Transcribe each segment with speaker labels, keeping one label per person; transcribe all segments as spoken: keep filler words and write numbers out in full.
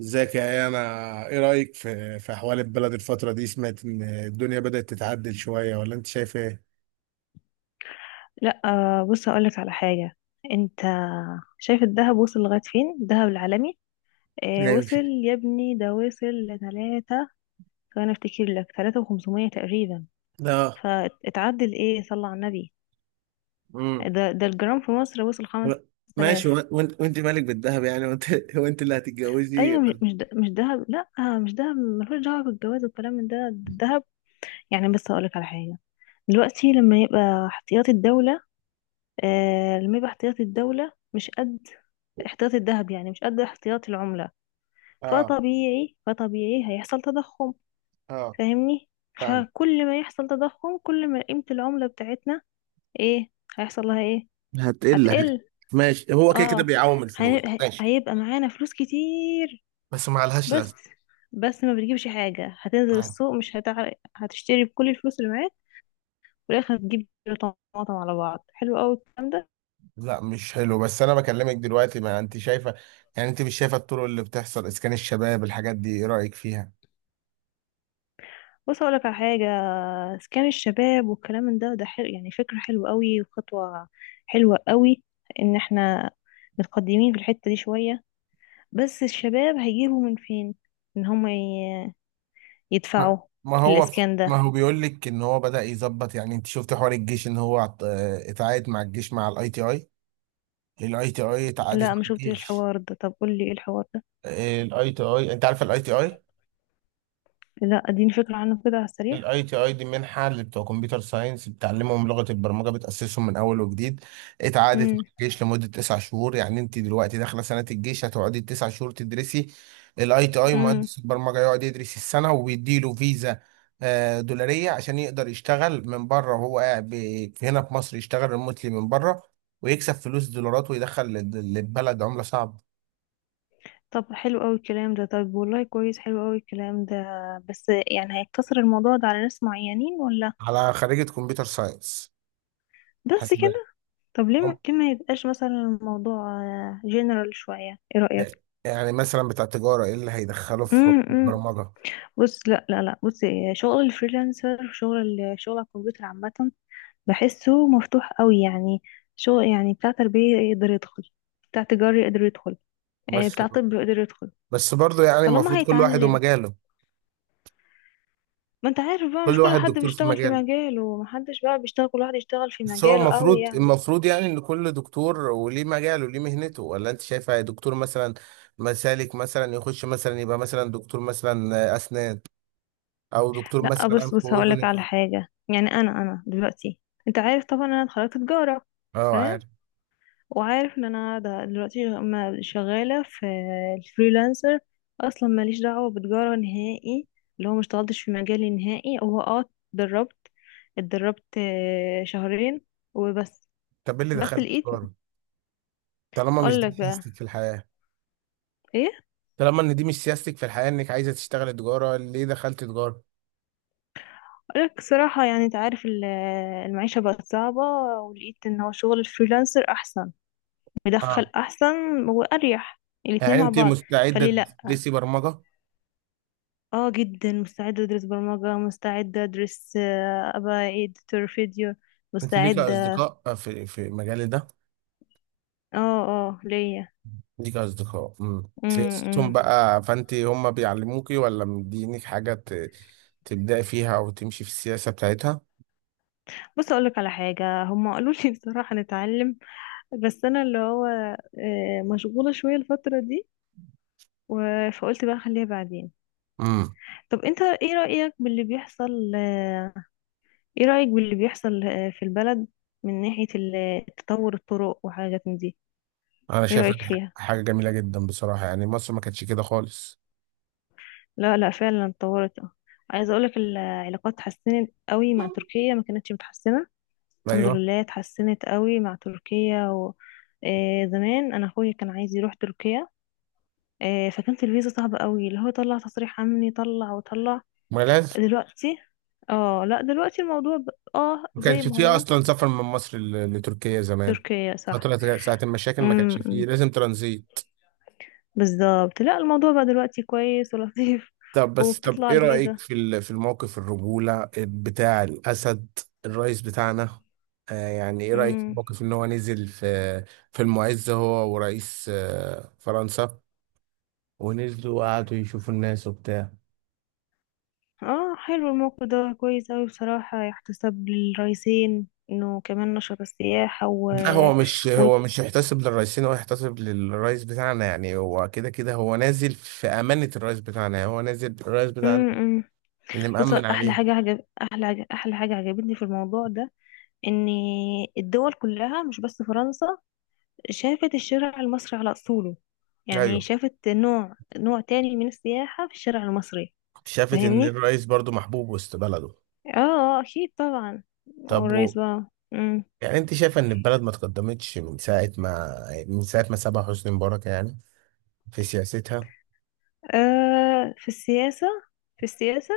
Speaker 1: ازيك يا ايه انا؟ ايه رايك في في احوال البلد الفتره دي؟ سمعت ان الدنيا بدات تتعدل شويه، ولا انت شايف ايه؟
Speaker 2: لا آه، بص هقولك على حاجة. انت شايف الذهب وصل لغاية فين؟ الذهب العالمي. آه، وصل
Speaker 1: ماشي.
Speaker 2: يا ابني، ده وصل لتلاتة. فانا افتكر لك تلاتة وخمسمية تقريبا.
Speaker 1: اه.
Speaker 2: فاتعدل ايه؟ صلى على النبي.
Speaker 1: امم.
Speaker 2: ده ده الجرام في مصر وصل خمس تلاف.
Speaker 1: ماشي. وانت وانت مالك بالذهب يعني؟ وانت وانت اللي هتتجوزي.
Speaker 2: ايوه، مش مش ده- مش دهب. لا، آه، مش دهب، ملوش دعوة بالجواز والكلام من ده ده الدهب. يعني بس هقولك على حاجة. دلوقتي لما يبقى احتياطي الدولة، آه لما يبقى احتياطي الدولة مش قد احتياطي الذهب، يعني مش قد احتياطي العملة.
Speaker 1: اه.
Speaker 2: فطبيعي فطبيعي هيحصل تضخم.
Speaker 1: اه.
Speaker 2: فاهمني؟
Speaker 1: فاهم.
Speaker 2: فكل ما يحصل تضخم، كل ما قيمة العملة بتاعتنا، ايه هيحصل لها؟ ايه؟
Speaker 1: هتقل.
Speaker 2: هتقل.
Speaker 1: ماشي، هو كده كده
Speaker 2: اه،
Speaker 1: بيعوم
Speaker 2: هن-
Speaker 1: الفلوس.
Speaker 2: هي-
Speaker 1: ماشي،
Speaker 2: هيبقى معانا فلوس كتير.
Speaker 1: بس ما لهاش
Speaker 2: بس
Speaker 1: لازمه.
Speaker 2: بس ما بتجيبش حاجة. هتنزل
Speaker 1: آه.
Speaker 2: السوق مش هتعرف هتشتري بكل الفلوس اللي معاك. في الآخر هتجيب كيلو طماطم على بعض. حلو قوي الكلام ده.
Speaker 1: لا مش حلو، بس انا بكلمك دلوقتي، ما انت شايفه؟ يعني انت مش شايفه الطرق اللي بتحصل، اسكان الشباب، الحاجات دي، ايه رايك فيها؟
Speaker 2: بص أقولك على حاجة. إسكان الشباب والكلام من ده، ده حلو، يعني فكرة حلوة قوي وخطوة حلوة قوي. إن احنا متقدمين في الحتة دي شوية، بس الشباب هيجيبوا من فين؟ إن هم ي- يدفعوا
Speaker 1: ما ما هو،
Speaker 2: للإسكان ده.
Speaker 1: ما هو بيقول لك ان هو بدأ يظبط. يعني انت شفت حوار الجيش ان هو عط- آه، اتعاقد مع الجيش، مع الاي تي اي. الاي تي اي اتعاقدت
Speaker 2: لا،
Speaker 1: مع
Speaker 2: ما شفتش
Speaker 1: الجيش.
Speaker 2: الحوار ده. طب قولي إيه الحوار ده.
Speaker 1: الاي تي اي، انت عارف الاي تي اي؟
Speaker 2: لا، اديني فكرة عنه كده على السريع.
Speaker 1: الاي تي اي دي منحه اللي بتوع كمبيوتر ساينس بتعلمهم لغه البرمجه، بتاسسهم من اول وجديد. اتعادت مع
Speaker 2: امم.
Speaker 1: الجيش لمده تسع شهور. يعني انت دلوقتي داخله سنه الجيش هتقعدي تسع شهور تدرسي الاي تي اي،
Speaker 2: امم.
Speaker 1: مهندس البرمجه يقعد يدرس السنه وبيديله فيزا آه، دولاريه عشان يقدر يشتغل من بره وهو قاعد ب- هنا في مصر، يشتغل ريموتلي من بره ويكسب فلوس دولارات ويدخل لل- للبلد عمله صعبه.
Speaker 2: طب، حلو قوي الكلام ده. طب والله كويس، حلو قوي الكلام ده. بس يعني هيقتصر الموضوع ده على ناس معينين ولا؟
Speaker 1: على خريجه كمبيوتر ساينس.
Speaker 2: بس
Speaker 1: حسب.
Speaker 2: كده؟ طب ليه م- ليه ما يبقاش مثلا الموضوع جنرال شوية؟ ايه رأيك؟
Speaker 1: يعني مثلا بتاع تجارة، ايه اللي هيدخله في حوار
Speaker 2: امم.
Speaker 1: البرمجة؟
Speaker 2: بص، لا، لا، لا، بص، إيه، شغل الفريلانسر، شغل ال- شغل على الكمبيوتر عامة. بحسه مفتوح قوي يعني. شغل يعني بتاع تربية يقدر يدخل، بتاع تجاري يقدر يدخل، آه،
Speaker 1: بس.
Speaker 2: بتاع طب يقدر يدخل.
Speaker 1: بس برضه يعني
Speaker 2: طالما
Speaker 1: المفروض كل واحد
Speaker 2: هيتعلم.
Speaker 1: ومجاله.
Speaker 2: ما انت عارف بقى،
Speaker 1: كل
Speaker 2: مش كل
Speaker 1: واحد
Speaker 2: حد
Speaker 1: دكتور في
Speaker 2: بيشتغل في
Speaker 1: مجاله.
Speaker 2: مجاله، ومحدش بقى بيشتغل، كل واحد يشتغل في
Speaker 1: بس هو
Speaker 2: مجاله قوي
Speaker 1: المفروض
Speaker 2: يعني.
Speaker 1: المفروض يعني ان كل دكتور وليه مجاله وليه مهنته. ولا انت شايفه دكتور مثلا مسالك مثلا يخش مثلا يبقى مثلا دكتور مثلا اسنان، او دكتور
Speaker 2: لا،
Speaker 1: مثلا
Speaker 2: بص
Speaker 1: انف
Speaker 2: بص هقولك
Speaker 1: واذن؟
Speaker 2: على حاجة. يعني انا انا دلوقتي، انت عارف طبعا انا اتخرجت تجارة.
Speaker 1: اه،
Speaker 2: تمام.
Speaker 1: عارف.
Speaker 2: وعارف ان انا ده دلوقتي ما- شغالة في الفريلانسر، اصلا ماليش دعوة بتجارة نهائي، اللي هو ما اشتغلتش في مجالي نهائي. هو اه اتدربت اتدربت آه، شهرين وبس.
Speaker 1: طب ايه اللي
Speaker 2: بس
Speaker 1: دخلك
Speaker 2: لقيت،
Speaker 1: تجارة؟ طالما مش
Speaker 2: اقول لك
Speaker 1: دي
Speaker 2: بقى
Speaker 1: سياستك في الحياة.
Speaker 2: ايه،
Speaker 1: طالما ان دي مش سياستك في الحياة، انك عايزة تشتغل تجارة، ليه دخلت تجارة؟
Speaker 2: اقول لك صراحة، يعني انت عارف، ال- المعيشة بقت صعبة، ولقيت ان هو شغل الفريلانسر احسن،
Speaker 1: اه.
Speaker 2: مدخل احسن، واريح، الاتنين
Speaker 1: يعني
Speaker 2: مع
Speaker 1: انت
Speaker 2: بعض.
Speaker 1: مستعده
Speaker 2: فليه لا؟
Speaker 1: تدرسي برمجه؟
Speaker 2: اه، جدا مستعدة ادرس برمجة، مستعدة ادرس، آه، ابقى editor فيديو،
Speaker 1: انت ليك
Speaker 2: مستعدة.
Speaker 1: اصدقاء آه، في في مجالي ده؟
Speaker 2: اه، اه، ليا.
Speaker 1: ليك اصدقاء، امم سياستهم
Speaker 2: امم.
Speaker 1: بقى، فانت هم بيعلموكي ولا مدينك حاجه ت... تبداي فيها او تمشي في السياسه بتاعتها؟
Speaker 2: بص اقولك على حاجة، هم قالوا لي بصراحة نتعلم، بس انا اللي هو آه، مشغولة شوية الفترة دي، و- فقلت بقى خليها بعدين.
Speaker 1: امم.
Speaker 2: طب انت ايه رأيك باللي بيحصل؟ آه، ايه رأيك باللي بيحصل آه، في البلد، من ناحية ال- تطور الطرق وحاجات من دي؟
Speaker 1: انا
Speaker 2: ايه
Speaker 1: شايف إن
Speaker 2: رأيك فيها؟
Speaker 1: ح- حاجه جميله جدا بصراحه، يعني مصر ما كانتش كده خالص.
Speaker 2: لا، لا، فعلا اتطورت، اه. عايزه اقولك، العلاقات اتحسنت قوي مع تركيا، ما كانتش متحسنه. الحمد
Speaker 1: ايوه.
Speaker 2: لله اتحسنت قوي مع تركيا. و... آه زمان انا اخويا كان عايز يروح تركيا، آه فكانت الفيزا صعبه قوي، اللي هو طلع تصريح امني، طلع وطلع.
Speaker 1: ما لازم.
Speaker 2: دلوقتي، اه، لا دلوقتي الموضوع. ب... اه،
Speaker 1: ما
Speaker 2: زي
Speaker 1: كانش
Speaker 2: ما
Speaker 1: فيه
Speaker 2: هو
Speaker 1: اصلا سفر من مصر ل... لتركيا زمان.
Speaker 2: تركيا، صح.
Speaker 1: فتره ساعه المشاكل ما كانش فيه،
Speaker 2: امم.
Speaker 1: لازم ترانزيت.
Speaker 2: بالظبط، لا الموضوع بقى دلوقتي كويس ولطيف
Speaker 1: طب بس، طب
Speaker 2: وبتطلع
Speaker 1: ايه رأيك
Speaker 2: الفيزا.
Speaker 1: في ال- في الموقف الرجولة بتاع الأسد؟ الرئيس بتاعنا. آه يعني ايه رأيك في الموقف ان هو نزل في، في المعز، هو ورئيس آه فرنسا، ونزلوا وقعدوا يشوفوا الناس وبتاع؟
Speaker 2: اه، حلو الموقف ده كويس اوي بصراحة، يحتسب للرئيسين انه كمان نشر السياحة. و,
Speaker 1: لا، هو مش
Speaker 2: و...
Speaker 1: هو مش يحتسب للرئيسين، هو يحتسب للرئيس بتاعنا. يعني هو كده كده هو نازل في أمانة الرئيس بتاعنا، يعني هو نازل الرئيس
Speaker 2: م
Speaker 1: بتاعنا
Speaker 2: م.
Speaker 1: اللي
Speaker 2: بص،
Speaker 1: مأمن
Speaker 2: احلى
Speaker 1: عليه.
Speaker 2: حاجة عجب... احلى عجب... احلى حاجة عجبتني في الموضوع ده، ان الدول كلها، مش بس فرنسا، شافت الشارع المصري على اصوله. يعني
Speaker 1: ايوه،
Speaker 2: شافت نوع نوع تاني من السياحة في الشارع المصري.
Speaker 1: شافت ان
Speaker 2: فاهمني؟
Speaker 1: الرئيس برضو محبوب وسط بلده.
Speaker 2: اه، آه، اكيد طبعا.
Speaker 1: طب
Speaker 2: والرئيس
Speaker 1: و-
Speaker 2: بقى. م.
Speaker 1: يعني انت شايفه ان البلد ما تقدمتش من ساعه ما من ساعه ما سابها حسني مبارك يعني؟ في سياستها.
Speaker 2: آه، في السياسة، في السياسة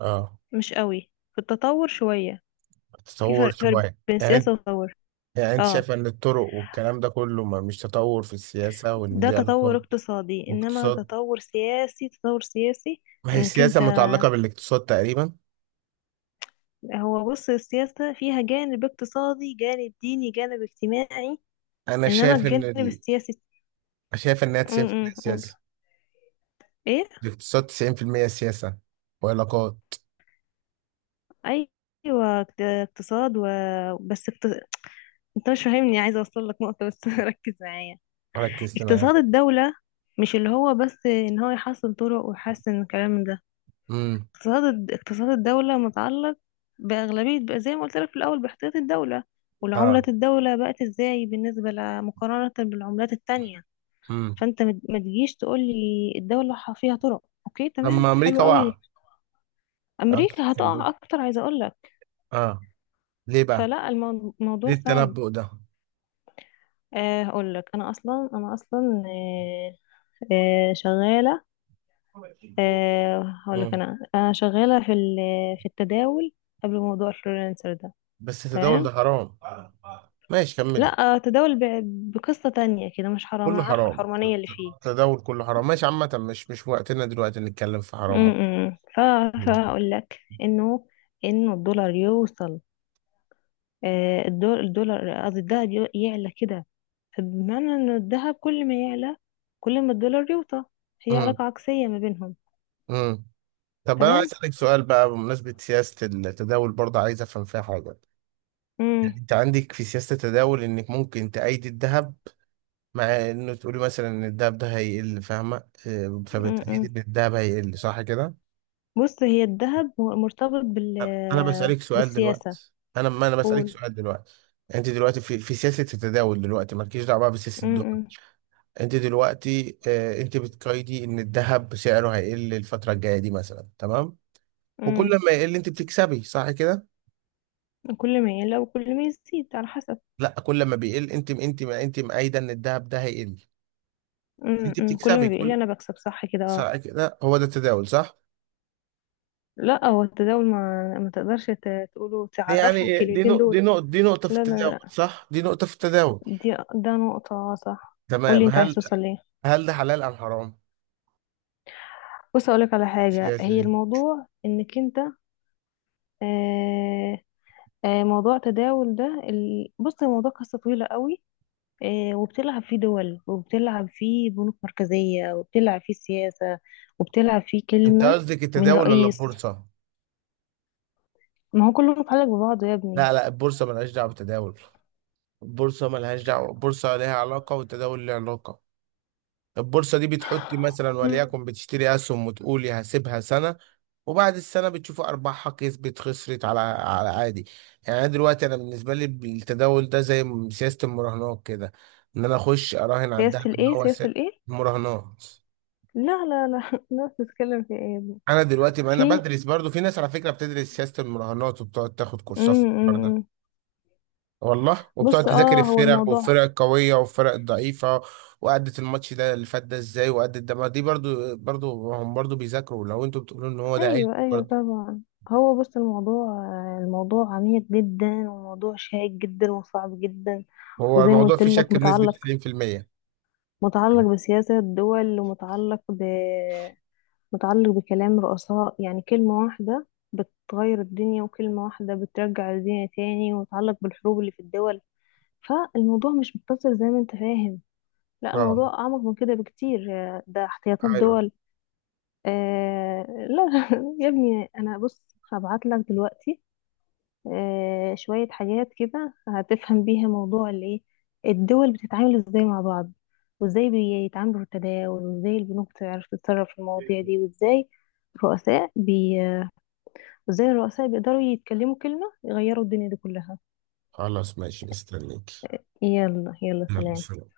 Speaker 1: اه.
Speaker 2: مش قوي. في التطور شوية. في
Speaker 1: تطور
Speaker 2: فرق فرق
Speaker 1: شويه،
Speaker 2: بين
Speaker 1: يعني انت-
Speaker 2: سياسة وتطور.
Speaker 1: يعني انت
Speaker 2: اه،
Speaker 1: شايفه ان الطرق والكلام ده كله ما مش تطور في السياسه وان
Speaker 2: ده
Speaker 1: دي
Speaker 2: تطور
Speaker 1: علاقات
Speaker 2: اقتصادي، انما
Speaker 1: واقتصاد؟
Speaker 2: تطور سياسي، تطور سياسي.
Speaker 1: ما هي
Speaker 2: انك
Speaker 1: السياسه
Speaker 2: انت،
Speaker 1: متعلقه بالاقتصاد تقريبا.
Speaker 2: هو بص، السياسة فيها جانب اقتصادي، جانب ديني، جانب اجتماعي،
Speaker 1: انا
Speaker 2: انما
Speaker 1: شايف ان
Speaker 2: الجانب
Speaker 1: ال...
Speaker 2: السياسي.
Speaker 1: شايف انها
Speaker 2: م- م-
Speaker 1: تسعين بالمية
Speaker 2: قول.
Speaker 1: سياسه.
Speaker 2: ايه.
Speaker 1: الاقتصاد تسعين بالمية سياسه وعلاقات.
Speaker 2: ايوه، اقت- اقتصاد. و... بس اقت. انت مش فاهمني، عايزة اوصل لك نقطة بس ركز معايا.
Speaker 1: ركزت
Speaker 2: اقتصاد
Speaker 1: معاك.
Speaker 2: الدولة مش اللي هو بس ان هو يحسن طرق ويحسن الكلام ده.
Speaker 1: امم.
Speaker 2: اقتصاد الد- اقتصاد الدولة متعلق بأغلبية، بقى زي ما قلت لك في الأول، باحتياط الدولة، والعملة،
Speaker 1: اه.
Speaker 2: الدولة بقت ازاي بالنسبة ل- مقارنة بالعملات التانية.
Speaker 1: امم.
Speaker 2: فانت مت- ما تجيش تقول لي الدولة ح- فيها طرق، اوكي تمام
Speaker 1: لما
Speaker 2: حلو
Speaker 1: امريكا وقع.
Speaker 2: قوي.
Speaker 1: اه،
Speaker 2: أمريكا
Speaker 1: اتكلمت.
Speaker 2: هتقع أكتر، عايزة أقول لك.
Speaker 1: اه. ليه بقى؟
Speaker 2: فلا، المو-
Speaker 1: ليه
Speaker 2: الموضوع صعب.
Speaker 1: التنبؤ ده؟
Speaker 2: آه، هقول لك أنا أصلا، أنا أصلا آه، آه، شغالة. آه، هقول لك،
Speaker 1: مم.
Speaker 2: أنا أنا شغالة في ال- في التداول قبل موضوع الفريلانسر ده.
Speaker 1: بس التداول ده
Speaker 2: تمام.
Speaker 1: حرام. ماشي، كملي.
Speaker 2: لا، تداول ب- بقصة تانية كده مش حرام،
Speaker 1: كله
Speaker 2: انا عارفة
Speaker 1: حرام.
Speaker 2: الحرمانية اللي فيه.
Speaker 1: التداول كله حرام، ماشي. عامة، مش مش وقتنا دلوقتي نتكلم في حرام.
Speaker 2: امم. ف- فهقول لك انه انه الدولار يوصل. آه، الدول- الدولار، قصدي الذهب، يو- يعلى كده. فبمعنى ان الذهب كل ما يعلى، كل ما الدولار يوطى. هي
Speaker 1: امم.
Speaker 2: علاقة عكسية ما بينهم.
Speaker 1: امم. طب انا عايز
Speaker 2: تمام.
Speaker 1: اسالك سؤال بقى، بمناسبه سياسه التداول برضه عايز افهم فيها حاجه.
Speaker 2: امم.
Speaker 1: يعني انت عندك في سياسه التداول انك ممكن تأيد الذهب، مع انه تقولي مثلا ان الذهب ده هيقل، فاهمه؟ آه،
Speaker 2: امم.
Speaker 1: فبتأيد ان الذهب هيقل، صح كده؟
Speaker 2: بص، هي الذهب هو مرتبط بال
Speaker 1: انا بسالك سؤال
Speaker 2: بالسياسة.
Speaker 1: دلوقتي، انا ما انا بسالك
Speaker 2: قول.
Speaker 1: سؤال دلوقتي. انت دلوقتي في في سياسه التداول دلوقتي، مالكيش دعوه بقى بسياسه الدول.
Speaker 2: امم.
Speaker 1: انت دلوقتي آه انت بتقيدي ان الذهب سعره هيقل الفتره الجايه دي مثلا، تمام؟ وكل
Speaker 2: امم.
Speaker 1: ما يقل انت بتكسبي، صح كده؟
Speaker 2: كل ما يعلى وكل ما يزيد على حسب.
Speaker 1: لا، كل ما بيقل انت، انت انت مأيده ان الذهب ده هيقل.
Speaker 2: أمم،
Speaker 1: انت
Speaker 2: أمم، كل
Speaker 1: بتكسبي
Speaker 2: ما بيقول لي
Speaker 1: كل،
Speaker 2: انا بكسب، صح كده؟ اه.
Speaker 1: صح كده؟ هو ده التداول، صح؟
Speaker 2: لا، هو التداول ما ما تقدرش ت- تقوله
Speaker 1: يعني
Speaker 2: تعرفه
Speaker 1: إيه؟ دي
Speaker 2: الكلمتين
Speaker 1: نقطة، دي
Speaker 2: دول.
Speaker 1: نقطة دي نقطة في
Speaker 2: لا، لا،
Speaker 1: التداول،
Speaker 2: لا.
Speaker 1: صح، دي نقطة في التداول.
Speaker 2: دي ده نقطة، آه، صح. قولي
Speaker 1: تمام.
Speaker 2: انت عايز
Speaker 1: هل
Speaker 2: توصل ليه.
Speaker 1: هل ده حلال أم حرام،
Speaker 2: بص اقولك على حاجة،
Speaker 1: السياسة
Speaker 2: هي
Speaker 1: دي؟
Speaker 2: الموضوع انك انت. آه، آه، موضوع تداول ده، ال- بص الموضوع قصة طويلة قوي. آه وبتلعب فيه دول، وبتلعب فيه بنوك مركزية، وبتلعب فيه سياسة، وبتلعب فيه
Speaker 1: انت
Speaker 2: كلمة
Speaker 1: قصدك
Speaker 2: من
Speaker 1: التداول ولا
Speaker 2: رئيس.
Speaker 1: البورصة؟
Speaker 2: ما هو كله متعلق ببعضه يا
Speaker 1: لا، لا البورصة ملهاش دعوة بالتداول. البورصة ملهاش دعوة، البورصة ليها علاقة والتداول ليه علاقة. البورصة دي بتحطي مثلا،
Speaker 2: ابني.
Speaker 1: وليكن بتشتري أسهم وتقولي هسيبها سنة، وبعد السنة بتشوفي أرباحها، كسبت خسرت، على على عادي. يعني أنا دلوقتي أنا بالنسبة لي التداول ده زي م- سياسة المراهنات كده. إن أنا أخش أراهن على
Speaker 2: سياسة
Speaker 1: الدهب إن
Speaker 2: الايه؟
Speaker 1: هو س-
Speaker 2: سياسة الايه؟
Speaker 1: المراهنات.
Speaker 2: لا، لا، لا الناس بتتكلم في ايه يا ابني؟
Speaker 1: أنا دلوقتي ما أنا
Speaker 2: في.
Speaker 1: بدرس، برضو في ناس على فكرة بتدرس سياسة المراهنات وبتقعد تاخد كورسات في الحوار ده.
Speaker 2: امم.
Speaker 1: والله، وبتقعد
Speaker 2: بص،
Speaker 1: تذاكر
Speaker 2: اه هو
Speaker 1: الفرق،
Speaker 2: الموضوع.
Speaker 1: والفرق القوية والفرق الضعيفة، وأدت الماتش ده اللي فات ده ازاي، وأدت ده. ما دي برضو، برضو هم برضو بيذاكروا، لو انتوا بتقولوا ان هو ده عيب
Speaker 2: ايوه، ايوه،
Speaker 1: برضو.
Speaker 2: طبعا. هو بص الموضوع، الموضوع عميق جدا، وموضوع شائك جدا، وصعب جدا.
Speaker 1: هو
Speaker 2: وزي ما
Speaker 1: الموضوع
Speaker 2: قلت
Speaker 1: فيه
Speaker 2: لك،
Speaker 1: شك بنسبة
Speaker 2: متعلق
Speaker 1: تسعين في المية.
Speaker 2: متعلق بسياسة الدول، ومتعلق ب متعلق بكلام رؤساء، يعني كلمة واحدة بتغير الدنيا، وكلمة واحدة بترجع الدنيا تاني، ومتعلق بالحروب اللي في الدول. فالموضوع مش مقتصر زي ما انت فاهم، لا
Speaker 1: اه.
Speaker 2: الموضوع أعمق من كده بكتير. آه، ده احتياطات
Speaker 1: ايوه.
Speaker 2: دول. آه. لا يا ابني، أنا بص هبعت لك دلوقتي آه شوية حاجات كده هتفهم بيها موضوع الإيه، الدول بتتعامل إزاي مع بعض، وإزاي بيتعاملوا في التداول، وإزاي البنوك بتعرف تتصرف في المواضيع دي، وإزاي الرؤساء، بي... وإزاي الرؤساء بيقدروا يتكلموا كلمة يغيروا الدنيا دي كلها.
Speaker 1: خلاص، ماشي، مستنيك.
Speaker 2: يلا، يلا،
Speaker 1: يلا
Speaker 2: سلام.
Speaker 1: سلام.